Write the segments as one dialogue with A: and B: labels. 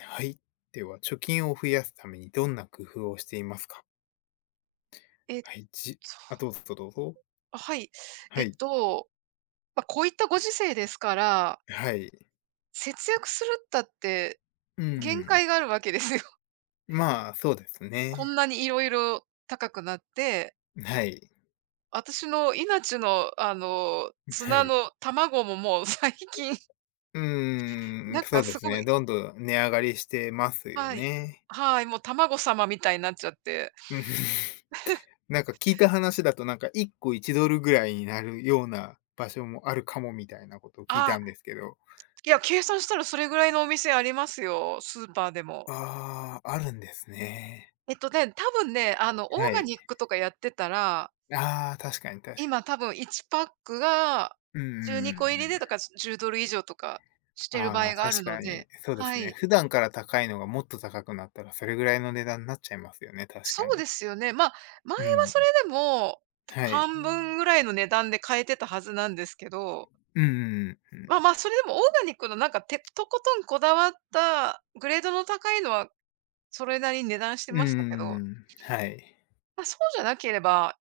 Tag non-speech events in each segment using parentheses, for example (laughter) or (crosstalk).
A: はい。では、貯金を増やすためにどんな工夫をしていますか？
B: えっと、
A: はい、じ、あ、どうぞどうぞ。
B: はい。え
A: は
B: っ
A: い、
B: と、まあ、こういったご時世ですから、
A: はい。
B: 節約するったって
A: う
B: 限
A: ん。
B: 界があるわけですよ。(laughs)
A: まあ、そうです
B: こん
A: ね。
B: なにいろいろ高くなって、
A: はい、
B: 私のいなちの、ツ
A: は
B: ナ
A: い。
B: の卵ももう (laughs) 最近、
A: うー
B: なん
A: そ
B: か
A: うで
B: す
A: す
B: ご
A: ね。
B: い
A: どんどん値上がりしてますよ
B: はい。
A: ね。
B: はい、もう卵様みたいになっちゃって。
A: うん (laughs)。なんか聞いた話だと、なんか1個 $1 ぐらいになるような場所もあるかもみたいなことを聞い
B: あ、
A: たんですけど。
B: いや、計算したらそれぐらいのお店ありますよ、スーパーでも。
A: ああ、あるんですね。
B: えっとね、多分ね、オー
A: は
B: ガ
A: い。
B: ニックとかやってたら
A: ああ、確かに確か
B: 今
A: に。
B: 多分1パックが
A: うんう
B: 12
A: んうんう
B: 個入りで、だ
A: ん。
B: から $10 以上とかしてる場
A: あ
B: 合
A: あ、
B: がある
A: 確
B: の
A: か
B: で、
A: に、そうで
B: は
A: すね。
B: い。
A: 普段から高いのがもっと高くなったら、それぐらいの値段になっちゃいますよね、確
B: そ
A: か
B: うで
A: に。
B: すよね。まあ、前は
A: うん、
B: それでも、
A: はい。
B: 半分ぐらいの値段で買えてたはずなんですけど、
A: うんうんうんうん。
B: まあまあ、それでもオーガニックのなんか、てとことんこだわった、グレードの高いのはそれなりに値段して
A: うんう
B: ましたけ
A: ん
B: ど、
A: うん。はい。
B: まあ、そうじゃなければ、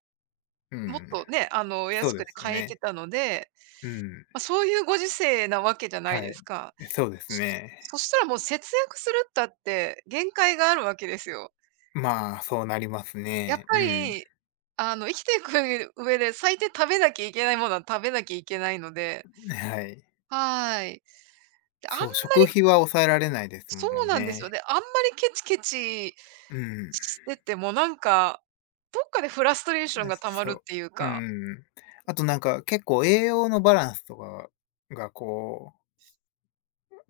A: う
B: もっ
A: ん、
B: とね、お
A: そう
B: 安く
A: で
B: で
A: すよ
B: 買えて
A: ね。
B: たので
A: うん、
B: まあ、そういうご時世なわけじゃない
A: は
B: です
A: い。
B: か。
A: そうです
B: そ
A: ね。
B: そしたらもう節約するったって限界があるわけですよ。
A: まあ、そうなります
B: やっ
A: ね。
B: ぱ
A: うん、
B: り、生きていく上で最低食べなきゃいけないものは食べなきゃいけないので、
A: はい。
B: はい。で、あん
A: そう、食費は抑えられないです
B: そ
A: も
B: う
A: ん
B: なんですよ
A: ね。
B: ね。あんまりケチケチ
A: うん。
B: しててもなんか、どっかでフラストレーションが溜まるっ
A: そ
B: ていう
A: う。う
B: か、
A: ん。あとなんか、結構栄養のバランスとかがこう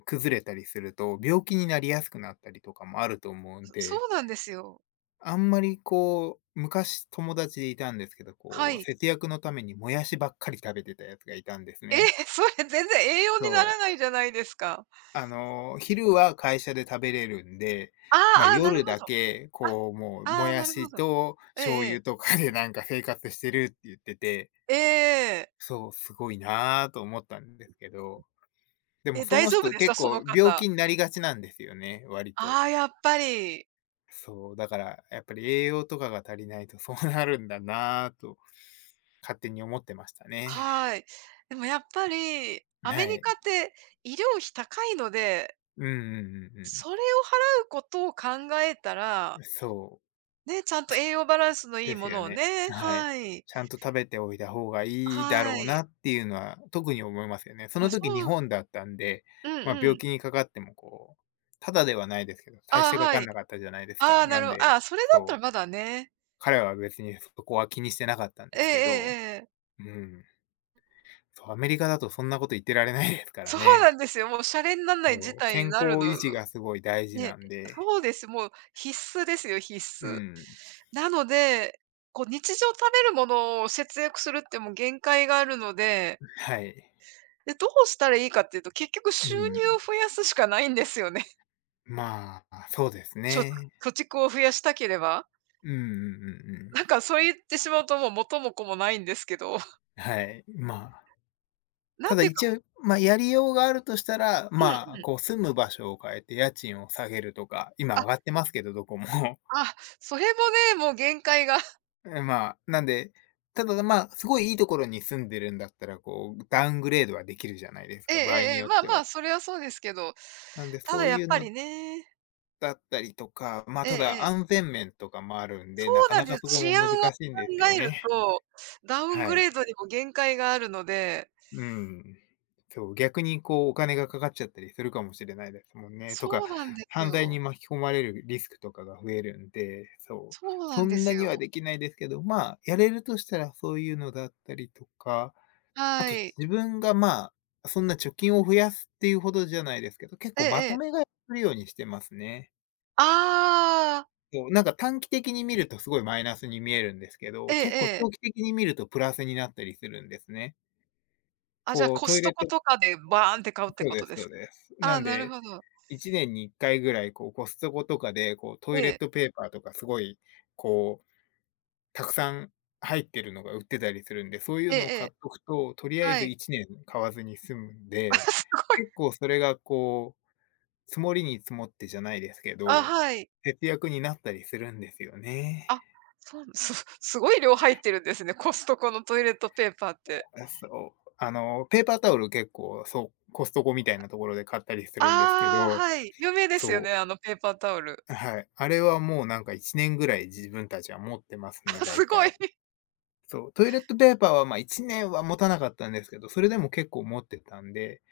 A: 崩れたりすると、病気になりやすくなったりとかもあると思うん
B: そ
A: で、
B: うなんですよ。
A: あんまりこう、昔友達でいたんですけど、
B: は
A: こう、
B: い。
A: 節約のためにもやしばっかり食べてたやつがいたんです
B: えー
A: ね。
B: (laughs) それ全然栄養になら
A: そう。
B: ないじゃないですか。
A: あの、昼は会社で食べれるんで、
B: あー
A: ま、
B: あー、なる
A: 夜
B: ほ
A: だ
B: ど。
A: け、
B: あ、
A: こう、もう、も
B: ああ、
A: や
B: なるほ
A: し
B: ど。
A: と
B: ええ
A: 醤
B: ええ。
A: 油とかでなんか生活してるって言ってて、
B: ええ。
A: そう、すごいなぁと思ったんですけど、でも
B: え、
A: そ
B: 大
A: の
B: 丈夫
A: 人
B: でした？
A: 結
B: その
A: 構病
B: 方。
A: 気になりがちなんですよね、割と。
B: ああ、やっぱり。
A: そう、だからやっぱり栄養とかが足りないとそうなるんだなぁと勝手に思ってましたね。
B: はい。でもやっぱり、ア
A: は
B: メリ
A: い。
B: カって医療費高いので、
A: うんうんうん
B: それを払うことを考えた
A: う
B: ら、
A: ん。そ
B: ね、ちゃん
A: う、
B: と
A: し
B: 栄養バランスのいい
A: で
B: も
A: すよ
B: のを
A: ね。
B: ね、
A: はい。
B: はい。
A: ちゃんと食べておいた方がいいだ
B: は
A: ろう
B: い。
A: なっていうのは特に思いますよね。そ
B: いや、
A: の
B: そ
A: 時日
B: う
A: 本だったんで、
B: うん
A: まあ、
B: う
A: 病
B: ん。
A: 気にかかってもこう、タダではないですけど、大し
B: あ
A: て
B: あ、
A: か
B: は
A: かん
B: い。
A: なかったじゃないです
B: あ
A: か。
B: あ、な
A: な
B: る
A: ん
B: ほ
A: で、
B: ああ、それだった
A: そ
B: ら
A: う、
B: まだね。
A: 彼は別にそこは気にしてなかったん
B: え
A: で
B: ええ
A: すけ
B: え
A: ど、
B: ええ。
A: うん、そう、アメリカだとそんなこと言ってられないですから
B: そうなん
A: ね。
B: ですよ。もうシャレになんない事
A: そう、
B: 態に
A: 健
B: なる
A: 康
B: の
A: 維持がすごい大事
B: え
A: な
B: え、
A: んで、
B: そうです。もう必須ですよ、必
A: う
B: 須。
A: ん、
B: なので、こう日常食べるものを節約するってもう限界があるので、
A: はい。
B: で、どうしたらいいかっていうと、結局
A: う
B: 収入を
A: ん、
B: 増やすしかないんですよね。(laughs)
A: まあ、そうです
B: ちょ
A: ね。
B: 貯蓄を増やしたければ。
A: うんうんうんうん。
B: なんかそう言ってしまうともう元も子もないんですけど、(laughs)
A: はい、まあ、
B: な
A: た
B: ん
A: だ
B: ていうか
A: 一応、まあ、やりようがあるとしたら、
B: うんうん。
A: まあ、こう住む場所を変えて家賃を下げるとか、今
B: あ、
A: 上がってますけど、どこも。(laughs)
B: それもね、もう限界が。(laughs)
A: え、まあ、なんで、ただ、まあ、すごいいいところに住んでるんだったら、こうダウングレードはできるじゃないです
B: えええ
A: か、場合
B: ええ
A: に
B: え、
A: よっ
B: まあ
A: て
B: ま
A: は。
B: あ、それはそうですけど、
A: なんで
B: ただ
A: そう
B: やっ
A: いう
B: ぱ
A: の
B: りね
A: だったりとか、まあ、
B: ええ
A: た
B: え
A: だ
B: え。
A: 安全面とかもあるん
B: そ
A: で、な
B: う
A: か
B: なん
A: な
B: で
A: かそ
B: す。
A: こも
B: 治安を考
A: 難しいんですよ
B: える
A: ね。
B: と、ダウン
A: は
B: グ
A: い。
B: レードにも限界があるので、
A: うん。そう、逆にこうお金がかかっちゃったりするかもしれないですもんね。と
B: そ
A: か、
B: うなんです
A: 犯罪に
B: よ。
A: 巻き込まれるリスクとかが増えるんで、そう、
B: そうな
A: そ
B: んで
A: ん
B: す
A: なに
B: よ。
A: はできないですけど、まあ、やれるとしたらそういうのだったりとか、あ
B: は
A: と
B: い。
A: 自分が、まあ、そんな貯金を増やすっていうほどじゃないですけど、結
B: え
A: 構
B: え
A: ま
B: え
A: と
B: え。
A: め買いするようにしてますね。
B: ああ、
A: そう、なんか短期的に見るとすごいマイナスに見えるんですけ
B: え
A: ど、
B: え
A: 結構
B: ええ。
A: 長期的に見るとプラスになったりするんですね。
B: じゃあ
A: こう
B: コ
A: ト
B: ス
A: イ
B: ト
A: レッ
B: コ
A: ト、
B: とかでバーンって買うって
A: そう
B: こと
A: です
B: で
A: そ
B: す
A: う
B: か？
A: です。
B: あ
A: な
B: あ、
A: ん
B: なる
A: で、
B: ほど。
A: 1年に1回ぐらいこうコストコとかで、こうト
B: え
A: イレッ
B: え、
A: トペーパーとかすごいこう、たくさん入ってるのが売ってたりするんで、そういう
B: ええ
A: のを
B: え
A: 買っ
B: え、
A: とくと、とりあえ
B: は
A: ず
B: い。
A: 1年買わずに済むん
B: (laughs)
A: で、
B: すごい。
A: 結構それがこう、積もりに積もってじゃないですけど、
B: はい。
A: 節約になったりするんですよね。
B: あ、そう、す (laughs) すごい量入ってるんですね、コストコのトイレットペーパーって。
A: あそう。あの、ペーパータオル結構、そう、コストコみたいなところで買ったりするんですけ
B: ああ、
A: ど、
B: はい。有名ですよ
A: そ
B: ね、
A: う、
B: あのペーパータオル。
A: はい。あれはもうなんか1年ぐらい自分たちは持ってますね、大
B: すごい。
A: 体。そう、トイレットペーパーは、ま、1年は持たなかったんですけど、それでも結構持ってたんで、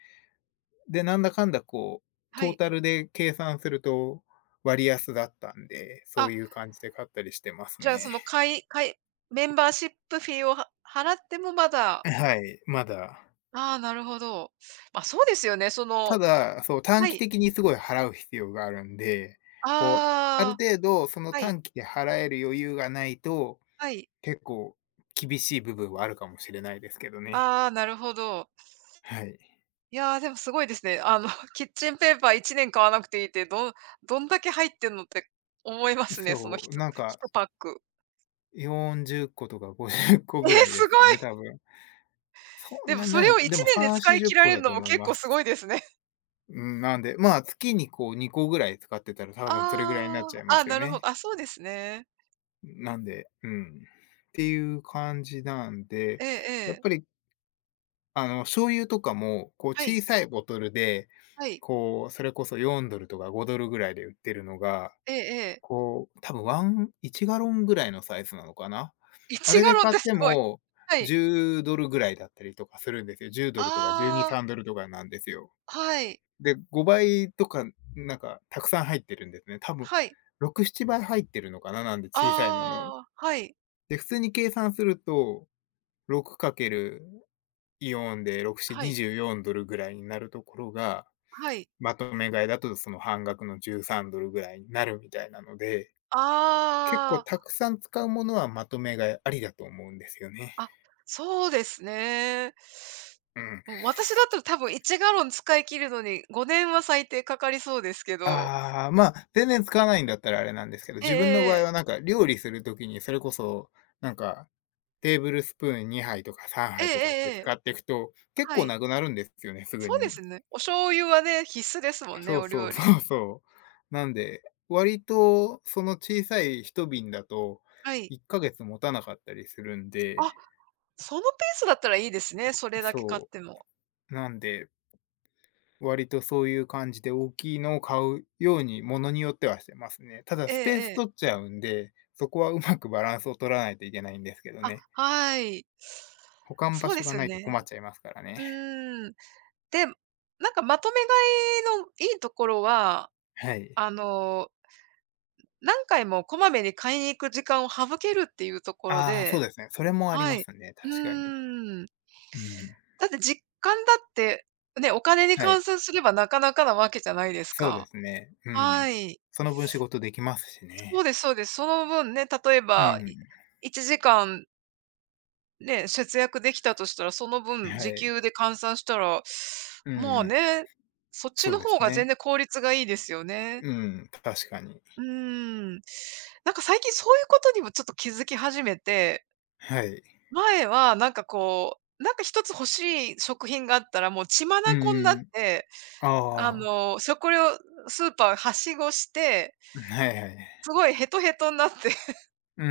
A: で、なんだかんだこう、
B: は
A: トー
B: い。
A: タルで計算すると割安だったんで、そ
B: あ
A: ういう感じで買ったりしてます
B: じゃあ、そ
A: ね。
B: の会会メンバーシップフィーをは払ってもま
A: (laughs)
B: だ
A: はい、まだ、
B: ああ、なるほど。ま、そうですよね。その
A: ただ、そう、短
B: は
A: 期
B: い。
A: 的にすごい払う必要があるんで、こう、ある
B: ああ、
A: 程度その
B: はい、
A: 短期で払える余裕がないと、
B: はい。
A: 結構厳しい部分はあるかもしれないですけどね。
B: ああ、なるほど。
A: はい。
B: いや、でもすごいですね。あの、(laughs) キッチンペーパー1年買わなくていいって、どん (laughs) どんだけ入ってんのって思いますね、その
A: そ
B: ひ
A: う、
B: と
A: なん
B: 1
A: か
B: パック。
A: 40個とか50個
B: (laughs) え
A: ぐ
B: え、
A: らいで
B: すごい。
A: すかね、多分。そ
B: (laughs)
A: ん
B: でも
A: なに
B: そ
A: ない
B: れ
A: の
B: を
A: か、で
B: 1
A: も
B: 年
A: 3、
B: で
A: 40
B: 使い切ら
A: 個
B: れる
A: だ
B: の
A: と
B: も
A: 思い
B: 結
A: ま
B: 構すご
A: す。
B: いですね。
A: うん、なんで、まあ、月にこう2個ぐらい使ってたら
B: (laughs)
A: 多分それぐらいになっ
B: あ
A: ちゃい
B: あ、あ
A: ま
B: あ、
A: すよ
B: なるほど。
A: ね。
B: そうですね。
A: なんで、うん。っていう感じなんで、
B: ええ
A: やっ
B: ええ。
A: ぱりあの、醤油とかも、こう
B: はい、
A: 小さいボトルで、
B: はい。
A: こう、それこそ $4 とか $5 ぐらいで売ってるのが、
B: ええええ。
A: こう、多分1ガロンぐらいのサイズなのかな。あ
B: 1
A: れ
B: ガ
A: で
B: ロンっ
A: 買っ
B: てす
A: て
B: ごい。
A: も
B: はい。
A: $10 ぐらいだったりとかするんですよ。$10 とか
B: あ
A: $12、
B: あ、
A: $3 とかなんですよ。
B: はい。
A: で、5倍とか、なんかたくさん入ってるんですね。多分
B: はい。
A: 6、7倍入ってるのかな、なんで小さいのの。
B: ああ、はい。
A: で、普通に計算すると、6かけるイオンで6紙
B: はい。
A: 24ドルぐらいになるところが、
B: はい。
A: まとめ買いだとその半額の13ドルぐらいになるみたいなので、結構
B: あ
A: たくさん使うものはまとめ買いありだと思うんですよね。
B: あ、そうですね。
A: うん。
B: うん、私だったら多分1ガロン使い切るのに5年は最低かかりそうですけど。
A: ああ、まあ、全然使わないんだったらあれなんですけど、
B: ええ
A: 自分の場合
B: ええ。
A: はなんか料理する時にそれこそ、なんか、テーブルスプーン2杯とか3
B: ええ
A: 杯とかって
B: えええ
A: 使
B: え。
A: っていくと、結
B: は
A: 構
B: い。
A: なくなるんですよね、すぐ
B: そうで
A: に。
B: すね。お醤油はね、必須ですもんね、
A: そう
B: お
A: そ
B: 料
A: うそ
B: 理。
A: うそう。なんで、割とその小さい一瓶だと
B: はい。
A: 1ヶ月持たなかったりするんで、
B: あ、そのペースだったらいいですね、それだけ買っ
A: そ
B: ても。
A: う、なんで、割とそういう感じで大きいのを買うように、ものによってはしてますね。ただ
B: え
A: スペー
B: ええ
A: ス
B: え。
A: 取っちゃうんで、そこはうまくバランスを取らないといけないんですけどね。
B: はい。
A: 保管場
B: そうで
A: 所が
B: すよ
A: ないと困
B: ね。
A: っちゃいますから
B: う
A: ね。
B: ーん。で、なんかまとめ買いのいいところは、
A: はい。
B: あの、何回もこまめに買いに行く時間を省けるっていうところ
A: ああ、そう
B: で
A: ですね。それもあり
B: は
A: ま
B: い。
A: すね、
B: う
A: 確かに。
B: ーん。
A: うん。
B: だって実感だって、ね、お金に
A: は
B: 換
A: い。
B: 算すればなかなかなわけじゃないです
A: そうで
B: か。
A: すね。う
B: は
A: ん。
B: い。
A: その分仕事できますし
B: そう
A: ね。
B: ですそうです。その分ね、例え
A: う
B: ば、
A: ん、
B: 1時間ね、節約できたとしたら、その分
A: は
B: 時
A: い。
B: 給で換算したら、
A: う
B: まあ
A: ん、
B: ね、そっち
A: そう
B: の
A: で
B: 方
A: す
B: が全
A: ね。
B: 然効率がいいですよね。
A: うん、確かに。
B: うーん。なんか最近そういうことにもちょっと気づき始めて、
A: はい。
B: 前はなんかこう、なんか一つ欲しい食品があったら、もう血眼
A: う
B: になっ
A: ん、
B: て、
A: ああ、
B: そこをスーパーはしごして、
A: はいは
B: す
A: い。
B: ごいヘトヘトになって、(laughs)
A: うん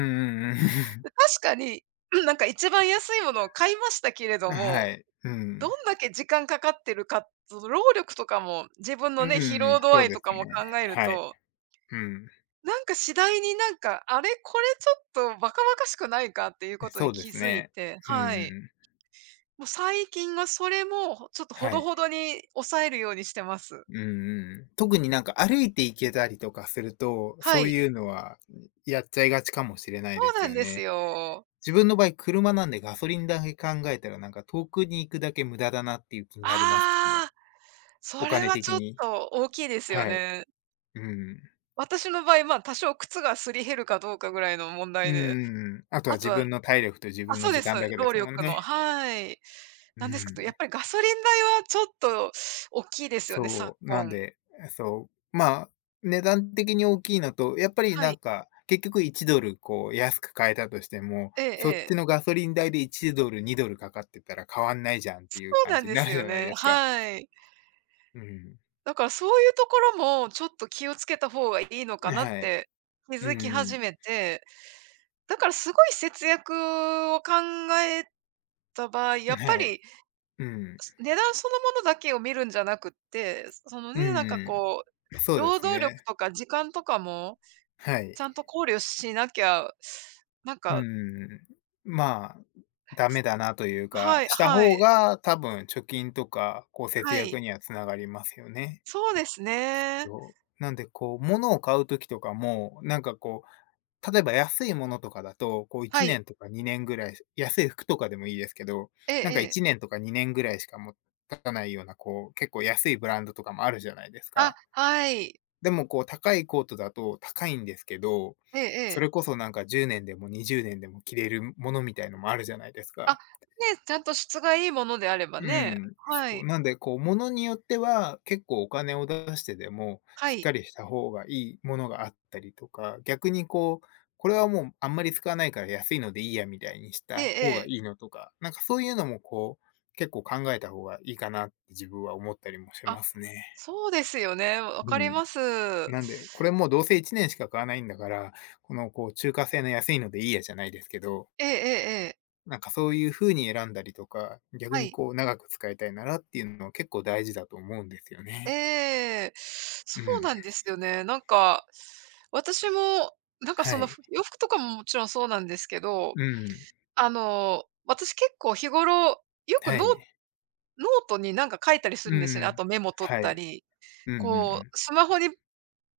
A: うんうん。
B: 確かに、うんなんか一番安いものを買いましたけれ
A: (laughs)
B: ども
A: はい。う
B: ど
A: ん。
B: んだけ時間かかってるか、その労力とかも、自分の
A: う
B: ね、疲
A: ん、
B: 労度
A: そ
B: 合
A: う
B: い
A: で
B: と
A: す
B: かも考
A: ね。
B: える
A: はい。
B: と、
A: うん。
B: なんか次第になんか、あれ、これちょっとバカバカしくないかっていうことに
A: そうで
B: 気
A: す
B: づい
A: ね。
B: て、
A: う
B: はい。
A: ん
B: もう最近はそれもちょっとほ
A: は
B: ど
A: い。
B: ほどに抑えるようにしてます。
A: うんうん。特になんか歩いて行けたりとかすると、
B: は
A: そう
B: い。
A: いうのは、やっちゃいがちかもしれな
B: そ
A: いで
B: う
A: す
B: なん
A: よ
B: です
A: ね。
B: よ。
A: 自分の場合、車なんでガソリンだけ考えたら、なんか遠くに行くだけ無駄だなっていう気になりますしね。
B: ああ、そ
A: お
B: れ
A: 金
B: はち
A: 的
B: ょっ
A: に、
B: と大きいですよ
A: はい。
B: ね。
A: うん。
B: 私の場合、まあ多少靴がすり減るかどうかぐらいの問
A: う
B: 題
A: んう
B: で、
A: んうん、あと
B: あ
A: は
B: と
A: 自
B: は
A: 分の体力と自分
B: そ
A: の
B: うで
A: 時
B: す。
A: 間だけで
B: 労
A: すもん
B: 力の、
A: ね。
B: はい。
A: う
B: なんですけど、やっ
A: ん。
B: ぱりガソリン代はちょっと大きいですよね、昨
A: そう、なん
B: 今。
A: で、そう、まあ、値段的に大きいのと、やっぱり
B: は
A: なん
B: い。
A: か、結局 $1 こう安く買えたとしても、
B: えええ
A: そっ
B: え。
A: ちのガソリン代で $1、$2 かかってたら変わんないじゃんって
B: そ
A: いう
B: う
A: 感
B: なん
A: じ
B: で
A: にな
B: す
A: るじ
B: よ
A: ゃない
B: ね。
A: ですか。
B: はい。
A: うん。
B: だからそういうところもちょっと気をつけた方がいいのかなっ
A: はい。
B: て気
A: う
B: づき始
A: ん
B: めて、だからすごい節約を考えた場合、やっぱ
A: はい。
B: り
A: うん。
B: 値段そのものだけを見るんじゃなくって、その
A: う
B: ね、なんか
A: ん。
B: こう、
A: そうで
B: 労
A: す
B: 働力
A: ね。
B: とか時間とかも
A: はい。
B: ちゃんと考慮しなきゃ、なん
A: う
B: か
A: ん、まあ、ダメだなという
B: は
A: か、
B: い
A: した
B: は
A: 方
B: い、
A: が多分貯金とか、こう節
B: はい。
A: 約にはつながりますよね。
B: そうですね。
A: と、なんでこう、物を買うときとかも、なんかこう、例えば安いものとかだと、こう
B: は
A: 1
B: い。
A: 年とか2年ぐらい、安い服とかでもいいですけど、
B: ええ
A: なんか
B: ええ。
A: 1年とか2年ぐらいしかもたたないような、こう、結構安いブランドとかもあるじゃないですか。
B: はい。
A: でもこう高いコートだと高いんですけど、
B: ええ
A: そ
B: ええ。
A: れこそなんか10年でも20年でも着れるものみたいのもあるじゃないです
B: ね、
A: か。
B: ちゃんと質がいいものであれば
A: う
B: ね。
A: ん、そ
B: は
A: う。
B: い。
A: なんで、こう、ものによっては、結構お金を出してでも、
B: は
A: しっ
B: い。
A: かりした方がいいものがあったりとか、逆にこう、これはもうあんまり使わないから安いのでいいやみたいにし
B: ええ
A: た
B: え
A: 方が
B: え。
A: いいのとか、なんかそういうのもこう、結構考えた方がいいかなって自分は思ったりもし
B: あ、
A: ますね。
B: そうですよね。わ
A: う
B: かり
A: ん。
B: ます。
A: なんで、これもうどうせ1年しか買わないんだから、このこう中華製の安いのでいいやじゃないですけど、
B: ええええええ。
A: なんかそういう風に選んだりとか、逆
B: は
A: に
B: い。
A: こう長く使いたいならっていうのは結構大事だと思うんですよ
B: え
A: ね。
B: え。そ
A: う
B: う
A: ん。
B: なんですよね。なんか、私も、なんか
A: は
B: その
A: い。
B: 洋服とかももちろんそうなんですけど
A: うん。
B: 私結構日頃、よく
A: は
B: ノノ
A: い。
B: ートになんか書いたりす
A: う
B: るんですよね。あ
A: ん。
B: とメモ取っ
A: は
B: た
A: い。
B: り。
A: うんうんう
B: こ
A: ん。
B: う、スマホに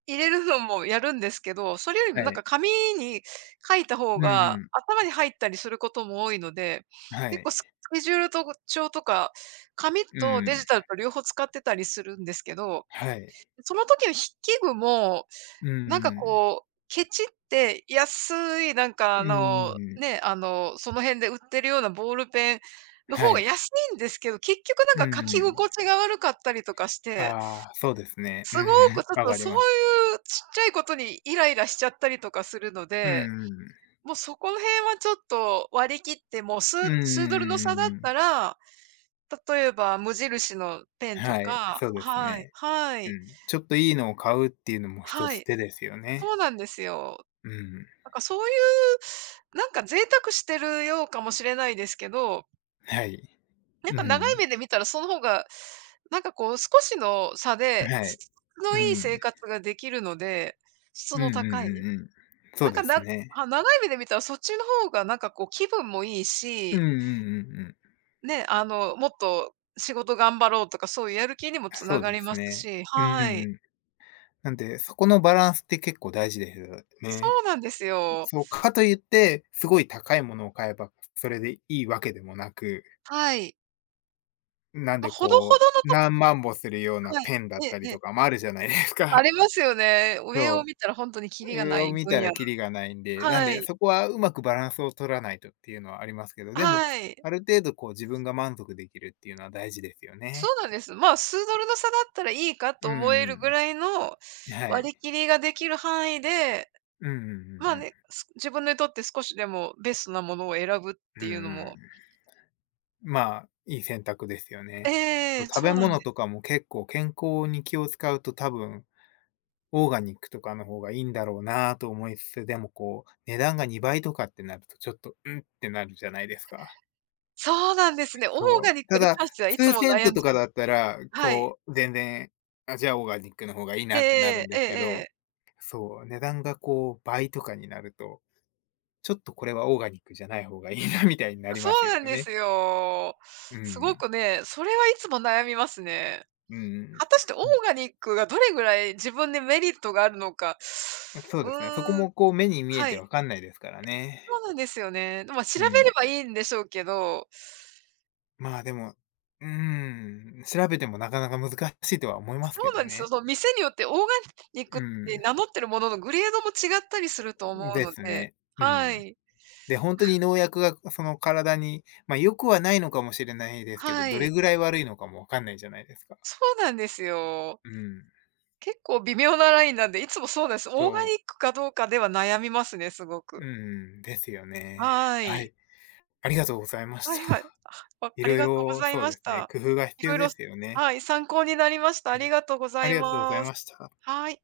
B: 入れるのもやるんですけど、それより
A: は
B: もなん
A: い。
B: か紙に書いた方
A: うん
B: が
A: うん。
B: 頭に入ったりすることも多いので、
A: は
B: 結
A: い。
B: 構スケジュールと帳とか、紙
A: う
B: とデジ
A: ん。
B: タルと両方使ってたりするんですけど
A: はい。
B: その時の筆記具も、
A: う
B: なんか
A: ん。
B: こう、ケチって安いなんかあ
A: う
B: の、
A: ん。
B: ね、あの、その辺で売ってるようなボールペンの
A: は
B: 方が
A: い。
B: 安いんですけど、結局な
A: う
B: んか書き
A: ん。
B: 心地が悪かったりとかして、
A: ああ、そうですね。
B: す
A: う
B: ごく
A: ん。
B: ちょっ
A: わ
B: と
A: かり
B: そう
A: ます。
B: いうちっちゃいことにイライラしちゃったりとかするの
A: う
B: で、
A: んうん。
B: もうそこの辺はちょっと割り切って、もう数
A: うんう
B: 数ドルの差
A: ん
B: だっ
A: う
B: た
A: ん。
B: ら、例えば無印のペンと
A: はい、
B: か
A: そうです
B: はい、
A: ね。
B: は
A: う
B: い、
A: ん。ちょっといいのを買うっていうのも一
B: は
A: つ
B: い、
A: 手ですよね。
B: そうなんですよ。
A: うん。
B: なんかそういう、なんか贅沢してるようかもしれないですけど、
A: はい。
B: なん
A: う
B: か長い
A: ん。
B: 目で見たらその方が、なんかこう少しの差で、
A: はい。
B: 質の
A: う
B: いい生
A: ん。
B: 活ができるので、質
A: うんうん
B: の
A: う
B: 高い。
A: んうん。そ
B: な
A: う
B: ん
A: で
B: か
A: す
B: な
A: ね。
B: あ長い目で見たらそっちの方がなんかこう気分もいい
A: うんう
B: し、
A: んうんうん。
B: ね、もっと仕事頑張ろうとかそういうやる気にもつ
A: そ
B: な
A: う
B: が
A: で
B: り
A: す
B: ます
A: ね。
B: し、
A: うんう
B: は
A: んう
B: い。
A: ん。なんで、そこのバランスって結構大事ですよ
B: そ
A: ね。
B: うなんですよ。
A: そう、かといって、すごい高いものを買えば、それでいいわけでもなく、
B: はい。
A: なん
B: まあ、
A: で
B: ほどほ
A: こう、
B: どのとこ
A: 何万歩するような
B: はい。
A: ペンだっ
B: ええ
A: たり
B: ええ。
A: とかもあるじゃないです
B: あ
A: か。
B: りますよね。
A: (laughs)
B: 上を
A: そ
B: 見たら本当にキリ
A: う。
B: が
A: 上
B: な
A: を
B: い
A: 見
B: 分
A: た
B: 野
A: らキリがないんで、なん
B: は
A: で、
B: い。
A: そこはうまくバランスを取らないとっていうのはありますけど、でも、
B: はい。
A: ある程度こう自分が満足できるっていうのは大事ですよ
B: そ
A: ね。
B: うなんです。まあ、数ドルの差だったらいいか
A: う
B: と思えるぐ
A: ん
B: らいの
A: うん。は
B: 割り
A: い。
B: 切りができる範囲で、
A: うんうんうんう
B: まあ
A: ん。
B: ね、自分にとって少しでもベストなものを選ぶっ
A: うんう
B: ていうの
A: ん。
B: も
A: まあ、いい選択ですよね。
B: ええ、
A: 食
B: そ
A: べ
B: うなんで
A: 物と
B: す
A: かも結構健康に気を使うと多分、オーガニックとかの方がいいんだろうなと思いつつ、でもこう、値段が2倍とかってなるとちょっと、うんってなるじゃないですか。
B: そうなんですね。オー
A: そ
B: ガ
A: う。
B: ニック
A: た
B: に
A: だ、
B: 関してはいつ
A: 数
B: も
A: セン
B: 悩
A: ト
B: ん
A: と
B: じゃ
A: か
B: う
A: だったら、
B: はい。
A: こう、全然、あ、じゃあオーガニックの方がいい
B: え
A: なってなる
B: え
A: んで
B: えええええ
A: すけど、
B: え。
A: そう、値段がこう倍とかになると、ちょっとこれはオーガニックじゃない方がいいなみたいになり
B: そ
A: ますよ
B: うなんで
A: ね。
B: すよ。
A: う
B: すご
A: ん。
B: くね、それはいつも悩みますね。
A: うん。
B: 果たしてオーガニックがどれぐらい自分でメリットがあるのか。
A: うん。そう
B: う
A: ですね。そこ
B: ーん、
A: もこう目に見え
B: は
A: て
B: い。
A: わかんないですから
B: そ
A: ね。
B: うなんですよね。で、まあ、調
A: う
B: べれ
A: ん。
B: ばいいんでしょうけど、
A: まあでも、うーん、調べてもなかなか難しいとは思いま
B: そ
A: すけ
B: う
A: ど
B: なんですよ。
A: ね。
B: その店によってオーガニックっ
A: う
B: て
A: ん。
B: 名乗ってるもののグレードも違ったりすると思う
A: で
B: の
A: す
B: で、
A: ね。う
B: は
A: ん。
B: い。
A: で、本当に農薬がその体に、まあ良くはないのかもしれないですけど、
B: は
A: どれ
B: い。
A: ぐらい悪いのかもわかんないじゃないですか。
B: そうなんですよ。
A: うん。
B: 結構微妙なラインなんで、いつもそうなんです。オーガニ
A: そ
B: ックかどうかでは悩みますね、すご
A: う、う
B: く。
A: ん、ですよね。
B: は
A: は
B: い。
A: い。ありがとうございまし
B: は
A: た。
B: いはい。(laughs)
A: い
B: あり
A: ろい
B: がとうご
A: ろ
B: ざい
A: そう
B: ま
A: で
B: し
A: すね、
B: た。
A: 工夫が
B: い
A: 必
B: ろ
A: 要
B: いろ
A: ですよね。
B: はい、参考になりました。
A: は
B: あ
A: い。
B: りがとうござ
A: あ
B: い
A: りがとうござい
B: ま
A: ま
B: す。
A: した。
B: はい。